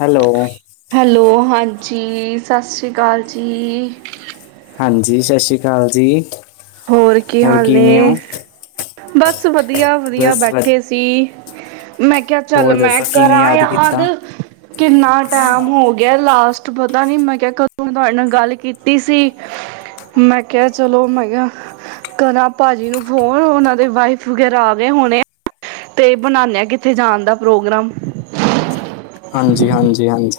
Hello hello ਹਾਂਜੀ ਸਾਸਸ੍ਰੀ ਕਾਲ ਜੀ। ਹਾਂਜੀ ਸਤਿ ਸ਼੍ਰੀ ਅਕਾਲ ਜੀ। ਹੋਰ ਕੀ ਹਾਲ ਕਿਵੇਂ ਹੋ ਨੇ ਬਸ ਵਧੀਆ, ਵਧੀਆ ਬਸ ਵ ਬੈਠੇ ਸੀ ਮੈਂ ਕਿਹਾ ਚੱਲ ਹੋਰ ਮੈਂ ਦੱਸੋ ਕਿਵੇਂ ਕਰਾਂ ਕੀਤਾ ਯਾਦ ਕਿੰਨਾ ਟਾਈਮ ਹੋ ਗਿਆ ਲਾਸਟ ਪਤਾ ਨੀ ਮੈਂ ਕਿਹਾ ਕਦੋਂ ਤੁਹਾਡੇ ਨਾਲ ਗੱਲ ਕੀਤੀ ਸੀ ਮੈਂ ਕਿਹਾ ਚਲੋ ਮੈਂ ਕਿਹਾ ਕਰਾਂ ਭਾਜੀ ਨੂੰ ਫੋਨ, ਉਹਨਾਂ ਦੇ ਵਾਈਫ ਵਗੈਰਾ ਆ ਗਏ ਹੋਣੇ ਤੇ ਬਣਾਉਦੇ, ਕਿਤੇ ਜਾਣ ਦਾ ਪ੍ਰੋਗਰਾਮ ਹਾਂਜੀ- ਹਾਂਜੀ -ਹਾਂਜੀ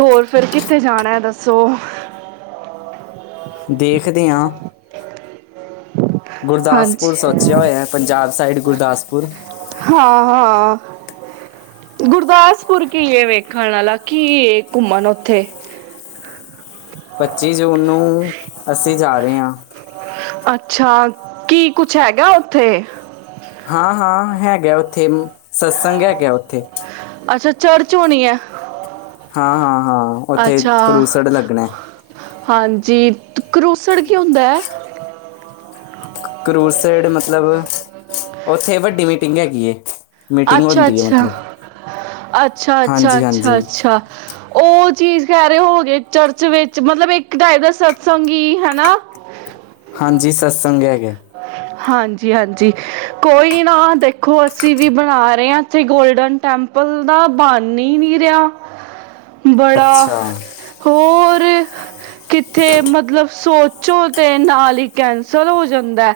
ਹੋਰ ਫਿਰ ਕਿੱਥੇ ਜਾਣਾ ਹੈ ਦੱਸੋ ਦੇਖਦੇ ਆਂ। ਗੁਰਦਾਸਪੁਰ ਹਾਂਜੀ ਸੋਚਿਆ ਹੋਇਆ। ਪੰਜਾਬ ਸਾਈਡ ਗੁਰਦਾਸਪੁਰ। ਹਾਂ-ਹਾਂ। ਗੁਰਦਾਸਪੁਰ ਕੀ ਏ ਵੇਖਣ ਵਾਲਾ, ਕੀ ਏ ਘੁੰਮਣ ਉੱਥੇ? ਪੱਚੀ ਜੂਨ ਨੂੰ ਅਸੀਂ ਜਾ ਰਹੇ ਆ। ਅੱਛਾ। ਕੀ ਕੁੱਛ ਹੈਗਾ ਉੱਥੇ? ਹਾਂ-ਹਾਂ ਹੈਗਾ ਉੱਥੇ, ਮ ਸਤਸੰਗ ਹੈਗਾ ਉੱਥੇ। ਅੱਛਾ ਚਰਚ ਹੋਣੀ ਐ। ਹਾਂ-ਹਾਂ-ਹਾਂ ਉੱਥੇ ਅੱਛਾ ਕਲੂਸੜ ਲੱਗਣਾ ਐ। ਹਾਂਜੀ। ਤ ਕਲੂਸੜ ਕੀ ਹੁੰਦਾ ਐ। ਕਲੂਸੜ ਮਤਲਬ, ਉੱਥੇ ਵੱਡੀ ਮੀਟਿੰਗ ਹੈਗੀ ਏ। ਮੀਟਿੰਗ ਹੁੰਦੀ ਹੈ ਅੱਛਾ-ਅੱਛਾ, ਮਤਲਬ ਅੱਛਾ-ਅੱਛਾ, ਹਾਂਜੀ ਹਾਂਜੀ ਅੱਛਾ-ਅੱਛਾ। ਉਹ ਚੀਜ਼ ਕਹਿ ਰਹੇ ਹੋ ਗਏ ਚਰਚ ਵਿੱਚ ਮਤਲਬ ਇੱਕ ਟਾਈ ਦਾ ਸਤਸੰਗ ਹੀ ਹਨਾ [inaudible] ਹਾਂਜੀ ਸਤਸੰਗ ਹੈਗਾ ਹਾਂਜੀ- ਹਾਂਜੀ ਕੋਈ ਨਾ ਦੇਖੋ ਅਸੀਂ ਵੀ ਬਣਾ ਰਹੇ ਆ ਇਥੇ ਗੋਲਡਨ ਟੈਂਪਲ ਦਾ, ਬਣ ਹੀ ਨੀ ਰਿਹਾ ਬੜਾ, ਅੱਛਾ, ਹੋਰ ਕਿੱਥੇ ਮਤਲਬ ਸੋਚ ਸੋਚਣ ਤੇ ਨਾਲ ਹੀ ਕੈਂਸਲ ਹੋ ਜਾਂਦਾ,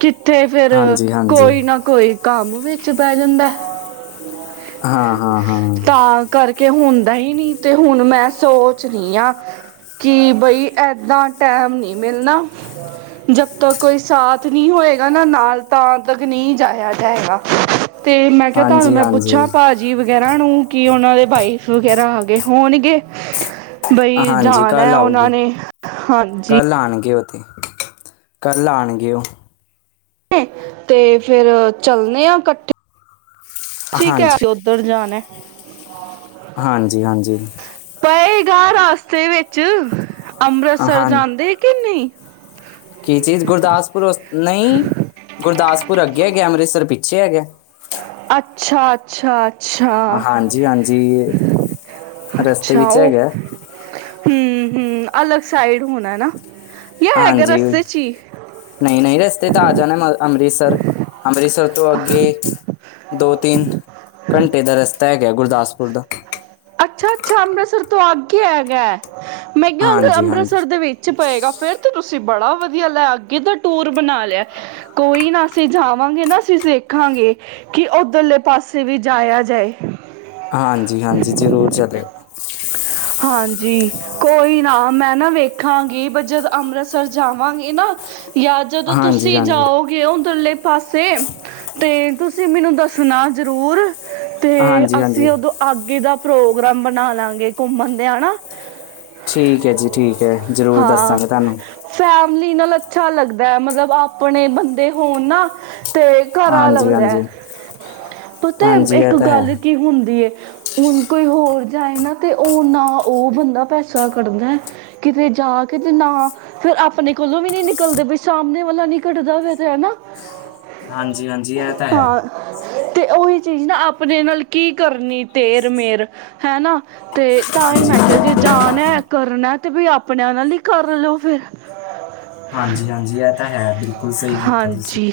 ਕਿੱਥੇ ਫਿਰ ਹਾਂਜੀ-ਹਾਂਜੀ, ਕੋਈ ਨਾ ਕੋਈ ਕੰਮ ਵਿੱਚ ਬਹਿ ਜਾਂਦਾ ਹਾਂ- ਹਾਂ -ਹਾਂ ਤਾਂ ਕਰਕੇ ਹੁੰਦਾ ਹੀ ਨੀ ਤੇ ਹੁਣ ਮੈਂ ਸੋਚ ਰਹੀ ਹਾਂ ਕੀ ਬਈ ਇੱਦਾਂ ਟਾਈਮ ਨਹੀਂ ਮਿਲਣਾ ਜਦ ਤੱਕ ਕੋਈ ਸਾਥ ਨਹੀਂ ਹੋਏਗਾ ਨਾ ਨਾਲ, ਤਾਂ ਤੱਕ ਨਹੀਂ ਜਾਇਆ ਜਾਏਗਾ ਤੇ ਮੈਂ ਕਿਹਾ ਤੁਹਾਨੂੰ ਹਾਂਜੀ-ਹਾਂਜੀ। ਮੈਂ ਪੁੱਛਾਂ ਹਾਂਜੀ, ਹਾਂਜੀ ਭਾ ਜੀ ਵਗੈਰਾ ਨੂੰ ਕੀ ਉਹਨਾਂ ਦੇ ਵਾਈਫ ਵਗੈਰਾ ਆ ਗਏ ਹੋਣਗੇ ਬਈ ਹਾਂਜੀ ਜਾਣਾ ਹੈ ਉਹਨਾਂ ਨੇ, ਹਾਂਜੀ ਲਾਉਣਗੇ ਉਹ ਤੇ ਕਲ ਆਉਣਗੇ ਉਹ ਨੇ, ਤੇ ਫੇਰ ਚੱਲਣੇ ਆ ਇਕੱਠੇ ਤੁਸੀਂ ਕਹਿ ਹਾਂਜੀ, ਰਹੇ ਉਧਰ ਜਾਣਾ ਹਾਂਜੀ- ਹਾਂਜੀ ਪਏਗਾ ਰਸਤੇ ਵਿੱਚ, ਅੰਮ੍ਰਿਤਸਰ ਹਾਂ ਜਾਂਦੇ ਕਿ ਨਹੀਂ ਕੀ ਚੀਜ਼ ਗੁਰਦਾਸਪੁਰ ਨਹੀਂ, ਗੁਰਦਾਸਪੁਰ ਅੱਗੇ ਹੈਗੇ ਅੰਮ੍ਰਿਤਸਰ ਪਿੱਛੇ ਹੈਗੇ ਅੱਛਾ, ਅੱਛਾ ਅੱਛਾ, ਹਾਂਜੀ-ਹਾਂਜੀ, ਰਸਤੇ ਅੱਛਾ ਵਿੱਚ ਉਹ ਹੈਗਾ, ਹਮ, ਹਮ ਅਲਗ ਸਾਈਡ ਹੋਣਾ ਨਾ ਜਾਂ ਹੈਗਾ ਹਾਂਜੀ, ਰਸਤੇ 'ਚ ਹੀ ਨਹੀਂ- ਨਹੀਂ ਰਸਤੇ ਤੇ ਆ ਜਾਣੇ ਮ ਅੰਮ੍ਰਿਤਸਰ, ਅੰਮ੍ਰਿਤਸਰ ਤੋਂ ਅੱਗੇ ਦੋ- ਤਿੰਨ ਘੰਟੇ ਦਾ ਰਸਤਾ ਹੈਗਾ ਗੁਰਦਾਸਪੁਰ ਦਾ ਅੱਛਾ- ਅੱਛਾ ਅੰਮ੍ਰਿਤਸਰ ਤੋਂ ਅੱਗੇ ਹੈਗਾ, ਮੈਂ ਕਿਹਾ ਹਾਂਜੀ-ਹਾਂਜੀ। ਅੰਮ੍ਰਿਤਸਰ ਦੇ ਵਿੱਚ ਪਏਗਾ ਫਿਰ ਤਾਂ ਤੁਸੀਂ ਬੜਾ ਵਧੀਆ ਲਾਇ ਅੱਗੇ ਦਾ ਟੂਰ ਬਣਾ ਲਿਆ। ਕੋਈ ਨਾ ਅਸੀਂ ਜਾਵਾਂਗੇ ਨਾ ਅਸੀਂ ਵੇਖਾਂਗੇ। ਕਿ ਉੱਧਰਲੇ ਪਾਸੇ ਵੀ ਜਾਇਆ ਜਾਏ? ਹਾਂਜੀ ਹਾਂਜੀ ਜ਼ਰੂਰ ਚੱਲਿਓ। ਹਾਂਜੀ ਕੋਈ ਨਾ ਮੈਂ ਨਾ ਵੇਖਾਂਗੀ ਜਦੋਂ ਅੰਮ੍ਰਿਤਸਰ ਜਾਵਾਂਗੀ ਨਾ ਜਾਂ ਜਦੋਂ ਹਾਂਜੀ ਤੁਸੀਂ ਹਾਂਜੀ ਜਾਓ। ਗਏ ਉਧਰ ਲੇ ਪਾਸੇ ਤੇ ਤੁਸੀਂ ਮੈਨੂੰ ਦੱਸਣਾ ਜ਼ਰੂਰ ਤੇ ਹਾਂਜੀ ਹਾਂਜੀ ਅਸੀਂ ਉਦੋਂ ਅਗੇ ਦਾ ਪ੍ਰੋਗਰਾਮ ਬਣਾ ਲਾਂਗੇ ਘੁੰਮਣ ਦੀਆ ਨਾ। ਠੀਕ ਹੈ ਜੀ ਠੀਕ ਹੈ ਜ਼ਰੂਰ ਦੱਸਾਂਗੇ ਤੁਹਾਨੂੰ ਫੈਮਿਲੀ ਨਾਲ ਅੱਛਾ ਲੱਗਦਾ ਮਤਲਬ ਆਪਣੇ ਬੰਦੇ ਹੋਣ ਨਾ ਅਤੇ ਘਰ ਹਾਂਜੀ ਲੱਗਦਾ ਹਾਂਜੀ ਹੈ ਪਤਾ ਹਾਂਜੀ ਇਹ ਇੱਕ ਤਾਂ ਹੈ ਗੱਲ ਕੀ ਹੁੰਦੀ ਹੁਣ ਕੋਈ ਹੋਰ ਜਾਏ ਨਾ ਤੇ ਉਹ ਨਾ ਉਹ ਬੰਦਾ ਪੈਸਾ ਕੱਢਦਾ ਕਿਤੇ ਜਾ ਕੇਤੇ ਨਾ ਫੇਿਰ ਆਪਣੇ ਕੋਲੋਂ ਵੀ ਨੀ ਨਿਕਲਦੇ ਬਈ ਸਾਹਮਣੇ ਵਾਲਾ ਨੀ ਕੱਢਦਾ ਫਿਰ ਤੇ ਹੈਾ ਹਾਂਜੀ ਹਾਂਜੀ ਇਹ ਤਾਂ ਹੈ ਤੇ ਉਹੀ ਚੀਜ਼ ਨਾ ਆਪਣੇ ਨਾਲ ਕੀ ਕਰਨੀ ਤੇਰ ਮੇਰ ਹੈਾ ਤੇ ਤਾਂ ਹੀ ਹਾਂਜੀ ਮੈਂ ਕਿਹਾ ਜੇ ਜਾਣਾ ਕਰਨਾ ਤੇ ਵੀ ਆਪਣੇ ਉਹਨਾਂ ਲਈ ਕਰ ਲਓ ਫਿਰ ਹ ਹਾਂਜੀ ਹਾਂਜੀ ਇਹ ਤਾਂ ਹੈ ਬਿਲਕੁਲ ਸਹੀ ਕੀਤਾ ਤੁਸੀਂ ਹਾਂਜੀ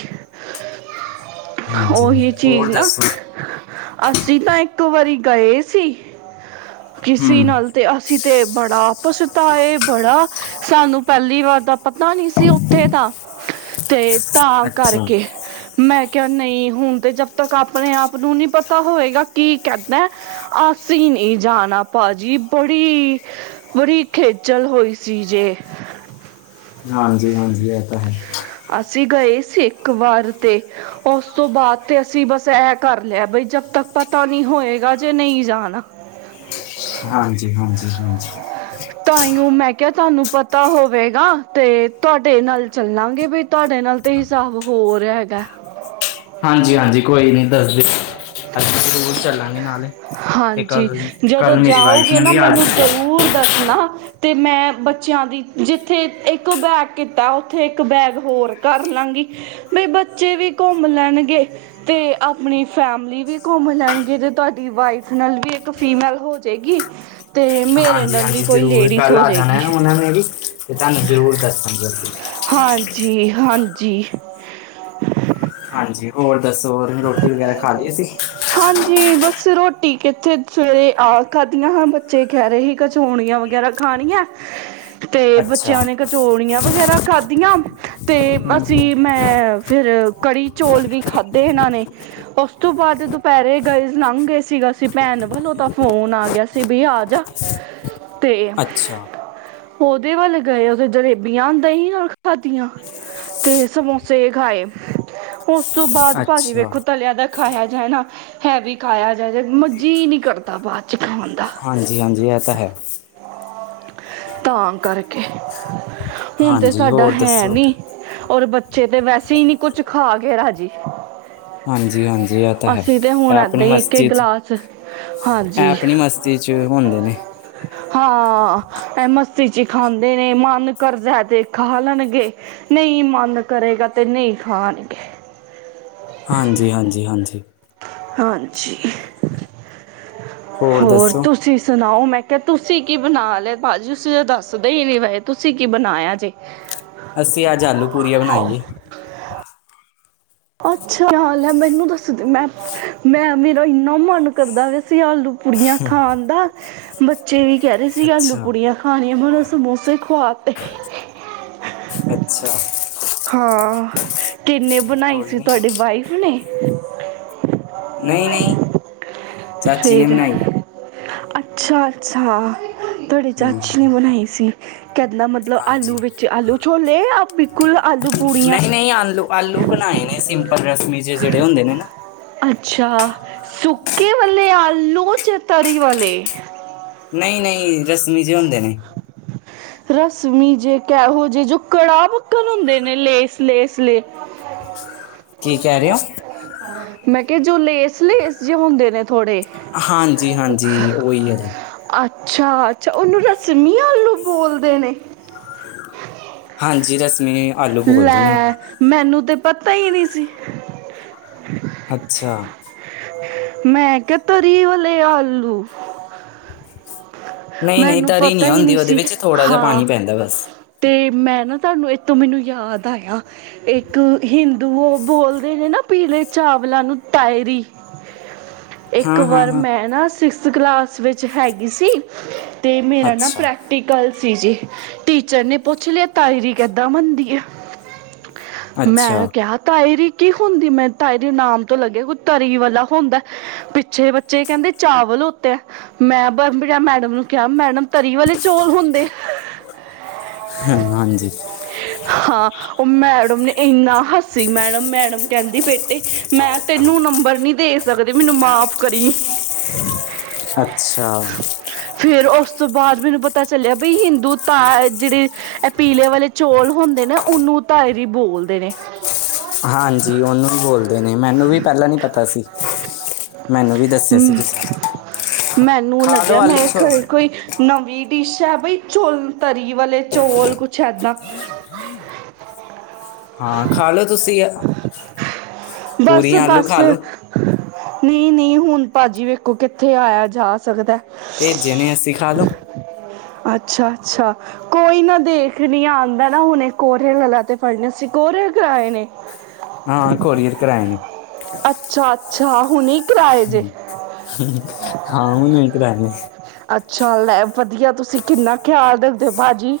ਹਾਂਜੀ ਉਹੀ ਚੀਜ਼ ਹੋਰ ਨਾ ਦੱਸੋ ਅਸੀਂ ਤਾਂ ਇੱਕ ਵਾਰੀ ਗਏ ਸੀ ਕਿੇ ਹੂੰ ਨਾਲ ਤਾਂ ਅਸੀਂ ਤਾਂ ਬੜਾ ਪਛਤਾਏ ਬੜਾ ਸਾਨੂੰ ਪਹਿਲੀ ਵਾਰ ਤਾਂ ਪਤਾ ਨੀ ਸੀ ਉੱਥੇ ਦਾ ਤੇ ਤਾਂ ਅੱਛਾ ਕਰਕੇ। ਮੈਂ ਕਿਹਾ ਨਹੀਂ ਹੁਣ ਤੇ ਜਦ ਤੱਕ ਆਪਣੇ ਆਪ ਨੂੰ ਨਹੀਂ ਪਤਾ ਹੋਵੇਗਾ ਕੀ ਕਹਿੰਦਾ। ਅਸੀਂ ਨਹੀਂ ਜਾਣਾ ਭਾਜੀ ਬੜੀ ਬੜੀ ਖੇਚਲ ਹੋਈ ਸੀ ਜੇ। ਹਾਂਜੀ ਹਾਂਜੀ ਇਹ ਤਾਂ ਹੈ। ਅਸੀਂ ਗਏ ਸੀ ਇੱਕ ਵਾਰ 'ਤੇ ਉਸ ਤੋਂ ਬਾਅਦ ਤੇ ਅਸੀਂ ਬਸ ਇਹ ਤੱਕ ਪਤਾ ਨਹੀਂ ਹੋਏਗਾ ਜੇ ਨਹੀਂ ਜਾਣਾ ਹਾਂਜੀ ਹਾਂਜੀ ਹਾਂਜੀ। ਤਾਂ ਹੀਓ ਮੈਂ ਕਿਹਾ ਤੁਹਾਨੂੰ ਪਤਾ ਹੋਵੇਗਾ ਤੇ ਤੁਹਾਡੇ ਨਾਲ ਚੱਲਾਂਗੇ ਬੀ ਤੁਹਾਡੇ ਨਾਲ ਤੇ ਹਿਸਾਬ ਹੋਰ ਹੈਗਾ। ਹਾਂਜੀ ਹਾਂਜੀ ਕੋਈ ਨੀ ਦੱਸ ਦਿਓ ਅਸੀਂ ਜ਼ਰੂਰ ਚੱਲਾਂਗੇ ਨਾਲੇ ਜੀ ਕੱਲ ਜਦੋਂ ਕੱਲ ਮੇਰੀ ਵਾਈਫ ਜਾਓਗੇ ਨੇ ਨਾ ਵੀ ਆ ਮੈਨੂੰ ਜਾਣਾ ਜ਼ਰੂਰ ਦੱਸਣਾ। ਅਤੇ ਮੈਂ ਬੱਚਿਆਂ ਦੀ ਜਿੱਥੇ ਇੱਕ ਬੈਗ ਕੀਤਾ ਉੱਥੇ ਇੱਕ ਬੈਗ ਹੋਰ ਕਰ ਲਾਂਗੀ। ਬੀ ਬੱਚੇ ਵੀ ਘੁੰਮ ਲੈਣਗੇ। ਤੇ ਆਪਣੀ ਫੈਮਿਲੀ ਵੀ ਘੁੰਮ ਲੈਣਗੇ ਤੇ ਤੁਹਾਡੀ ਵਾਈਫ ਨਾਲ ਵੀ ਇੱਕ ਫੀਮੈਲ ਹੋ ਜੇਗੀ। ਹਾਂਜੀ ਹਾਂਜੀ ਜ਼ਰੂਰ ਕੱਲ੍ਹ ਆ ਜਾਣਾ ਜਾਏਗੀ ਨਾ ਉਹਨਾਂ ਨੇ ਵੀ ਤੇ ਤੁਹਾਨੂੰ ਜ਼ਰੂਰ ਦੱਸਾਂਗੇ ਅਸੀਂ। ਹਾਂਜੀ ਹਾਂਜੀ। ਹਾਂਜੀ ਹੋਰ ਦੱਸੋ ਹੋਰ ਰੋਟੀ ਵਗੈਰਾ ਖਾ ਲਈ ਸੀਂ। ਹਾਂਜੀ ਬਸ ਰੋਟੀ ਕਿੱਥੇ ਸਵੇਰੇ ਆ ਖਾਧੀਆਂ ਹਾਂ ਬੱਚੇ ਕਹਿ ਰਹੇ ਸੀ ਖਚੋਉਰੀਆਂ ਵਗੈਰਾ ਖਾਣੀ ਆ ਤੇ ਅੱਛਾ ਬੱਚਿਆਂ ਨੇ ਕਚੋਰੀਆਂ ਵਗੈਰਾ ਖਾਧੀਆਂ ਤੇ ਹੂੰ ਹੂੰ ਅਸੀਂ ਮੈਂ ਫਿਰ ਕੜੀ ਚੌਲ ਵੀ ਖਾਧੇ ਇਹਨਾਂ ਨੇ। ਉਸ ਤੋਂ ਬਾਅਦ ਦੁਪਹਿਰੇ ਗਏ ਲੰਘ ਗਏ ਸੀ ਸੀ ਭੈਣ ਵੱਲੋਂ ਤਾਂ ਫੋਨ ਆ ਗਿਆ ਸੀ ਬੀ ਆਜਾ। ਤੇ ਅੱਛਾ ਉਹਦੇ ਵੱਲ ਗਏ ਉਥੇ ਜਲੇਬੀਆਂ ਦਹੀਂ ਨਾਲ ਖਾਦੀਆਂ। ਤੇ ਸਮੋਸੇ ਖਾਏ ਉਸ ਤੋਂ ਬਾਅਦ ਭਾਜੀ ਅੱਛਾ ਵੇਖੋ ਤਲਿਆ ਦਾ ਖਾਇਆ ਜਾਏ ਨਾ ਹੈ ਵੀ ਖਾਇਆ ਜਾਏ ਮਰ ਜੀ ਨਹੀਂ ਕਰਦਾ ਬਾਤ, ਚਾਹ ਹੋਂਦਾ ਹਾਂਜੀ ਹਾਂਜੀ ਇਹ ਤਾਂ ਹੈ ਤਾਂ ਕਰਕੇ, ਹੁਣ ਤੇ ਹਾਂਜੀ ਸਾਡਾ ਹੋਰ ਹੈ ਦੱਸੋ ਨੀ, ਹੋਰ ਬੱਚੇ ਤੇ ਵੈਸੇ ਹੀ ਨਹੀਂ ਕੁਛ ਖਾ ਕੇ ਰਾਜੀ, ਹਾਂਜੀ ਹਾਂਜੀ, ਇਹ ਤਾਂ ਹੈ, ਅਸੀਂ ਤੇ ਇਹ ਹੁਣ ਆਪਣੀ ਏਦਾਂ ਹੀ ਇੱਕ ਇੱਕ ਮਸਤੀ ਚ ਗਲਾਸ ਇਹ ਹਾਂਜੀ ਆਪਣੀ ਮਸਤੀ ਚ ਹੁੰਦੇ ਨੇ, ਹਾਂ ਇਹ ਮਸਤੀ ਚ ਹੀ ਖਾਂਦੇ ਨੇ, ਮਨ ਕਰਜ਼ਾ ਤੇ ਖਾ ਲੈਣਗੇ। ਨਹੀਂ ਮਨ ਕਰੇਗਾ ਤੇ ਨਹੀਂ ਖਾਣਗੇ। ਹਾਂਜੀ ਹਾਂਜੀ ਹਾਂਜੀ, ਹਾਂਜੀ ਹੋਰ ਤੁਸੀਂ ਸੁਣਾਓ, ਮੈਂ ਤੇ ਤੁਸੀਂ ਕੀ ਬਣਾ ਲਏ, ਭਾਜੀ ਤੁਸੀਂ ਤਾਂ ਦੱਸਦੇ ਹੀ ਨੀ ਪਏ, ਤੁਸੀਂ ਕੀ ਬਣਾਇਆ ਜੇ। ਅਸੀਂ ਅੱਜ ਆਲੂ ਪੁੜਿਆਂ ਬਣਾਈ ਏ। ਅੱਛਾ ਖ਼ਯਾਲ ਹੈ ਮੈਨੂੰ ਦੱਸਦੇ, ਮੈਂ ਮੈਂ ਮੇਰਾ ਇੰਨਾ ਮਨ ਕਰਦਾ ਪਯਾ ਸੀ, ਆਲੂ ਪੁੜਿਆਂ ਖਾਣ ਦਾ। ਬੱਚੇ ਵੀ ਕਹਿਦੇ ਰਹੇ ਸੀ ਆਲੂ ਅੱਛਾ ਪੁੜਿਆਂ ਖਾਣੀਆਂ, ਪਰ ਸਮੋਸੇ ਖਵਾਤੇ। ਅੱਛਾ। ਹਾਂ, ਕਿੰਨੇ ਬਣਾਈ ਕੋਈ ਸੀ ਨਹੀਂ ਤੁਹਾਡੀ ਵਾਈਫ ਨੇ? ਨਹੀਂ ਨਹੀਂ, ਚਾਚੀ ਨੇ ਫਿਰ ਬਨਾਈ ਹੈ। ਅੱਛਾ ਅੱਛਾ, ਤੁਹਾਡੀੇ ਚਾਚੀ ਹੂੰ ਨੇ ਬਣਾਈ ਸੀ। ਕਿੱਦਾਂ ਮਤਲਬ ਹਾਂਜੀ ਆਲੂ ਵਿੱਚ, ਆਲੂ ਛੋਲੇ ਯਾ ਬਿਲਕੁਲ ਆਲੂ ਪੁੜਿਆਂ। ਨਹੀਂ ਨਹੀਂ ਆਲੂ ਆਲੂ ਬਣਾਏ ਨੇ ਸਿੰਪਲ ਰਸਮੀਸੇ ਜਏ ਜਿਹੜੇ ਹੁੰਦੇ ਨੇ ਨਾ। ਅੱਛਾ ਸੁੱਕੇ ਵੱਲੇ ਆਲੂ 'ਚ ਤਰੀ ਵਲੇ? ਨਹੀਂ ਨਹੀਂ ਰਸਮੀ ਜੇ ਹੁੰਦੇ ਨੇ, ਰਸਮੀ ਜੇ ਕਿਹੋ ਜਿ ਜੋ ਕੜਾਹ ਪੱਕਣ ਹੁੰਦੇ ਨੇ ਲੇਸ ਲੇਸ, ਹੂੰ, [unintelligible] ਕੀ ਕਹਿ ਰਹੇ ਹੋ? ਹਾਂ ਮੈਂ ਕਿਹਾ ਜੋ ਲੇਸ ਲੇਸ ਜਿਹੇ ਹੁੰਦੇ ਨੇ ਥੋੜ੍ਹੇ, ਹਾਂਜੀ-ਹਾਂਜੀ ਉਹੀ ਹੈ ਜੀ, ਅੱਛਾ-ਅੱਛਾ ਉਹਨੂੰ ਰਸਮੀ ਆਲੂ ਬੋਲਦੇ ਨੇ, ਹਾਂਜੀ ਰਸਮੀ ਆਲੂ ਬੋਲਦੇ ਨੇ ਉਹ, ਲੈ ਮੈਨੂੰ ਤੇ ਪਤਾ ਹੀ ਨਹੀਂ ਸੀ। ਅੱਛਾ ਮੈਂ ਕਿਹਾ ਤਰੀ ਵਾਲੇ ਆਲੂ, ਨਹੀਂ ਨਹੀਂ ਮੈਨੂੰ ਤਰੀ ਪਤਾ ਹੀ ਹੁੰਦੀ ਨਹੀਂ ਉਹਦੇ ਸੀ ਵਿੱਚ ਥੋੜਾ ਜਿਹਾ ਹਾਂ, ਪਾਣੀ ਪੈਂਦਾ ਬਸ ਤੇ ਮੈਂ ਨਾ ਤੁਹਾਨੂੰ, ਇਹਥੋਂ ਮੈਨੂੰ ਯਾਦ ਆਇਆ। ਇੱਕ ਹਿੰਦੂ ਉਹ ਬੋਲਦੇ ਨੇ ਨਾ, ਪੀਲੇ ਚਾਵਲਾਂ ਨੂੰ ਤਾਇਰੀ ਇੱਕ ਹਾਂ ਹਾਂ ਵਾਰ ਹਾਂ ਮੈਂ ਨਾ ਸਿਕਸਥ ਕਲਾਸ ਵਿੱਚ ਹੈਗੀ ਸੀ। ਅਤੇ ਮੇਰਾ ਨਾ ਅੱਛਾ ਪ੍ਰੈਕਟ ਕਲ ਸੀ ਜੀ, ਟੀਚਰ ਨੇ ਪੁੱਛ ਲਿਆ ਤਾਾਇਰੀ ਕਿੱਦਾਂ ਬਨਦੀ ਹੈ ਅੱਛਾ ਮੈਂ ਕਿਹਾ ਤਾਏਰੀ ਕੀ ਹੁੰਦੀ ਮੈਂ ਤਾਈ ਦੇ ਨਾਮ ਤੋਂ ਲੱਗਿਆ ਕੋਈ ਤਰੀ ਵਾਲਾ ਹੁੰਦਾ। ਪਿੱਛੇ ਬੱਚੇ ਕਹਿੰਦੇ ਚਾਵਲ ਉਤੇ ਹੈ ਮੈਂ ਬਰ ਮੈਡਮ ਨੂੰ ਕਿਹਾ ਮੈਡਮ ਤਰੀ, ਵਾਲੇ ਚੌਲ ਹੁੰਦੇ, ਹਾਂ, ਹਾਂਜੀ ਹਾਂ ਉਹ ਮੈਡਮ ਨੇ, ਇੰਨਾ ਹਸੀ ਮੈਡਮ, ਮੈਡਮ ਕਹਿੰਦੀ ਬੇਟੇ ਮੈਂ ਤੈਨੂੰ ਨੰਬਰ ਨਹੀਂ ਦੇ ਸਕਦੀ, ਮੈਨੂੰ ਮਾਫ਼ ਕਰੀ। ਅੱਛਾ, ਫੇਿਰ ਉਸ ਤੋਂ ਬਾਅਦ ਮੈਨੂੰ ਪਤਾ ਚੱਲਿਆ ਬਈ ਹਿੰਦੂ ਤਾ ਜਿਹੜੇ ਇਹ ਪੀਲੇ ਵਾਲੇ ਚੌਲ ਹੁੰਦੇ ਨਾ, ਉਹਨੂੰ ਤਾਇਰੀ ਬੋਲਦੇ ਨੇ ਹਾਂਜੀ, ਉਹਨੂੰ ਵੀ ਬੋਲਦੇ ਨੇ, ਮੈਨੂੰ ਵੀ ਪਹਿਲਾਂ ਨੀ ਪਤਾ ਸੀ। ਮੈਨੂੰ ਵੀ ਦੱਸਿਆ ਸੀ ਮ- ਕਿਸੇ ਮੈਨੂੰ ਖ ਲੱਗਿਆ ਮੈਂ ਖਰੇ ਕੋਈ ਨਵੀਂ ਡਿਸ਼ ਹੈ ਭਈ ਚੌਲ ਤਰੀ ਵਾਲੇ ਚੌਲ ਕੁਛ ਇੱਦਾਂ ਹਾਂ ਖਾ ਲੋ ਤੁਸੀਂ ਪੂਰੀਆਂ ਆਲੂ ਖਾਲੋ। ਨਹੀਂ-ਨਹੀਂ ਹੁਣ ਭਾਜੀ ਵੇਖੋ ਕਿੱਥੇ ਆਇਆ ਜਾ ਸਕਦਾ ਐ। ਭੇਜੇ ਨੇ ਅਸੀ ਖਾ ਲੋ। ਅੱਛਾ-ਅੱਛਾ ਕੋਈ ਨਾ ਦੇਖ ਨੀ ਰਹੀ ਏ ਨਾ ਹੁਣੇ ਕੋਰੀਅਰ ਵਾਲਾ ਤੇ ਪਾਈਆਂ ਸੀਂ ਕੋਰੀਅਰ ਕਰਾਏ ਨੇ। [inaudible] ਹਾਂ ਕੋਰੀਅਰ ਕਰਾਏ ਨੇ। ਅੱਛਾ- ਅੱਛਾ ਹੁਣੇ ਕਰਾਏ ਜੇ ਹਾਂ ਹੁਣ ਇੱਕ ਰਹੇਗੇ। ਅੱਛਾ ਲੈ ਵਧੀਆ ਤੁਸੀਂ ਕਿੰਨਾ ਖਿਆਲ ਰੱਖਦੇ ਹੋ ਭਾਜੀ।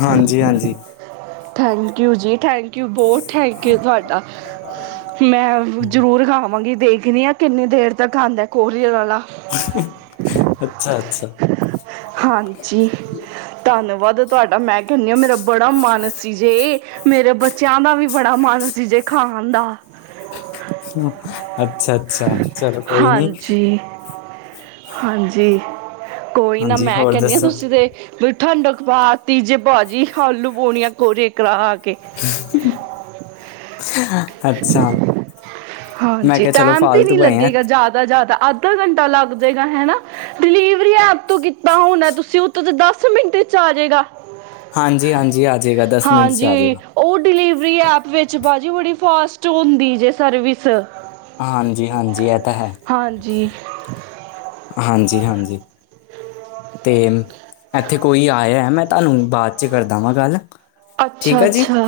ਹਾਂਜੀ- ਹਾਂਜੀ ਥੈਂਕ ਯੂ ਜੀ ਥੈਂਕੂ ਕ ਬਹੁਤ ਥੈਂਕ ਯੂ ਤੁਹਾਡਾ ਮੈਂ ਜ਼ਰੂਰ ਖਾਂਵਾਂਗੀ ਦੇਖਦੀ ਹਾਂ। ਕਿੰਨੀ ਦੇਰ ਤੱਕ ਆਉਂਦਾ ਕੋਰੀਅਰ ਆਲਾ। ਅੱਛਾ- ਅੱਛਾ ਹਾਂਜੀ ਧੰਨਵਾਦ ਤੁਹਾਡਾ ਮੈਂ ਕਹਨਿ ਹਾਂ ਮੇਰਾ ਬੜਾ ਮੰਨ ਸ ਸੀ ਜੇ ਮੇਰੇ ਬੱਚਿਆਂ ਦਾ ਵੀ ਬੜਾ ਮਨ ਸੀ ਜੇ ਖਾਣ ਦਾ ਅੱਛਾ-ਅੱਛਾ ਚਲੋ ਕੋਈ ਨੀ। ਹਾਂਜੀ ਹਾਂਜੀ ਕੋਈ ਨਾ ਹਾਂਜੀ ਮੈਂ ਹੋਰ ਕਹਿੰਨੀ ਆਂ ਦੱਸੋ ਤੁਸੀਂ ਦੇ ਵੇ ਠੰਡਕ ਪਾ ਤੀ ਜੇ ਭਾਜੀ ਆਲੂ-ਪੂੜੀਆਂ ਕੋਰੇ ਕਰਾਕੇ ਅੱਛਾ ਮੈਂ ਹਾਂਜੀ ਕਿਹਾ ਚਲੋ ਟਾਮ ਤੇ ਨਹੀਂ ਫਾਲਤੂ ਪਏ ਆ ਲੱਗੇਗਾ ਜਾਦਾ-ਜਾਦਾ ਅੱਧਾ ਘੰਟਾ ਲੱਗ ਜਾਏਗਾ ਹੈਨਾ। ਡਿਲੀਵਰੀ ਐਪ ਤੋਂ ਕੀਤਾ ਹੋਓ ਨਾ, ਤੁਸੀਂ ਉਹਤੋਂ ਤਾਂ ਦਸ ਮਿੰਟ ਚ ਆ ਜੇਗਾ। ਹਾਂਜੀ-ਹਾਂਜੀ, ਆਜੇਗਾ ਦਸ ਮਿੰਟ ਚ ਆ ਹਾਂਜੀ ਜੇਗਾ। ਉਹ ਡਿਲੀਵਰੀ ਐਪ ਵਿੱਚ ਭਾਜੀ ਬੜੀ ਫਾਸਟ ਹੁੰਦੀ ਜੇ ਸਰਵਿਸ। ਹਾਂਜੀ-ਹਾਂਜੀ ਐ ਤਾਂ ਹੈ। ਹਾਂਜੀ ਹਾਂਜੀ-ਹਾਂਜੀ। ਤੇ ਮ ਐਥੇ ਕੋਈ ਆਇਆ ਐ ਮੈਂ ਤੁਆਨੂੰ ਬਾਚ ਕਰਦਾ ਵਾਂ ਗੱਲ। ਠੀਕ ਆ ਜੀ ਅੱਛਾ-ਅੱਛਾ,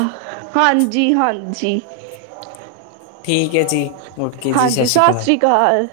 ਹਾਂਜੀ-ਹਾਂਜੀ। ਠੀਕ ਐ ਜੀ। ਓਕੇ ਜੀ ਸਤਿ ਹਾਂਜੀ, ਸਾਸ ਅਕਾਲ ਸ਼੍ਰੀ ਕਾਲ।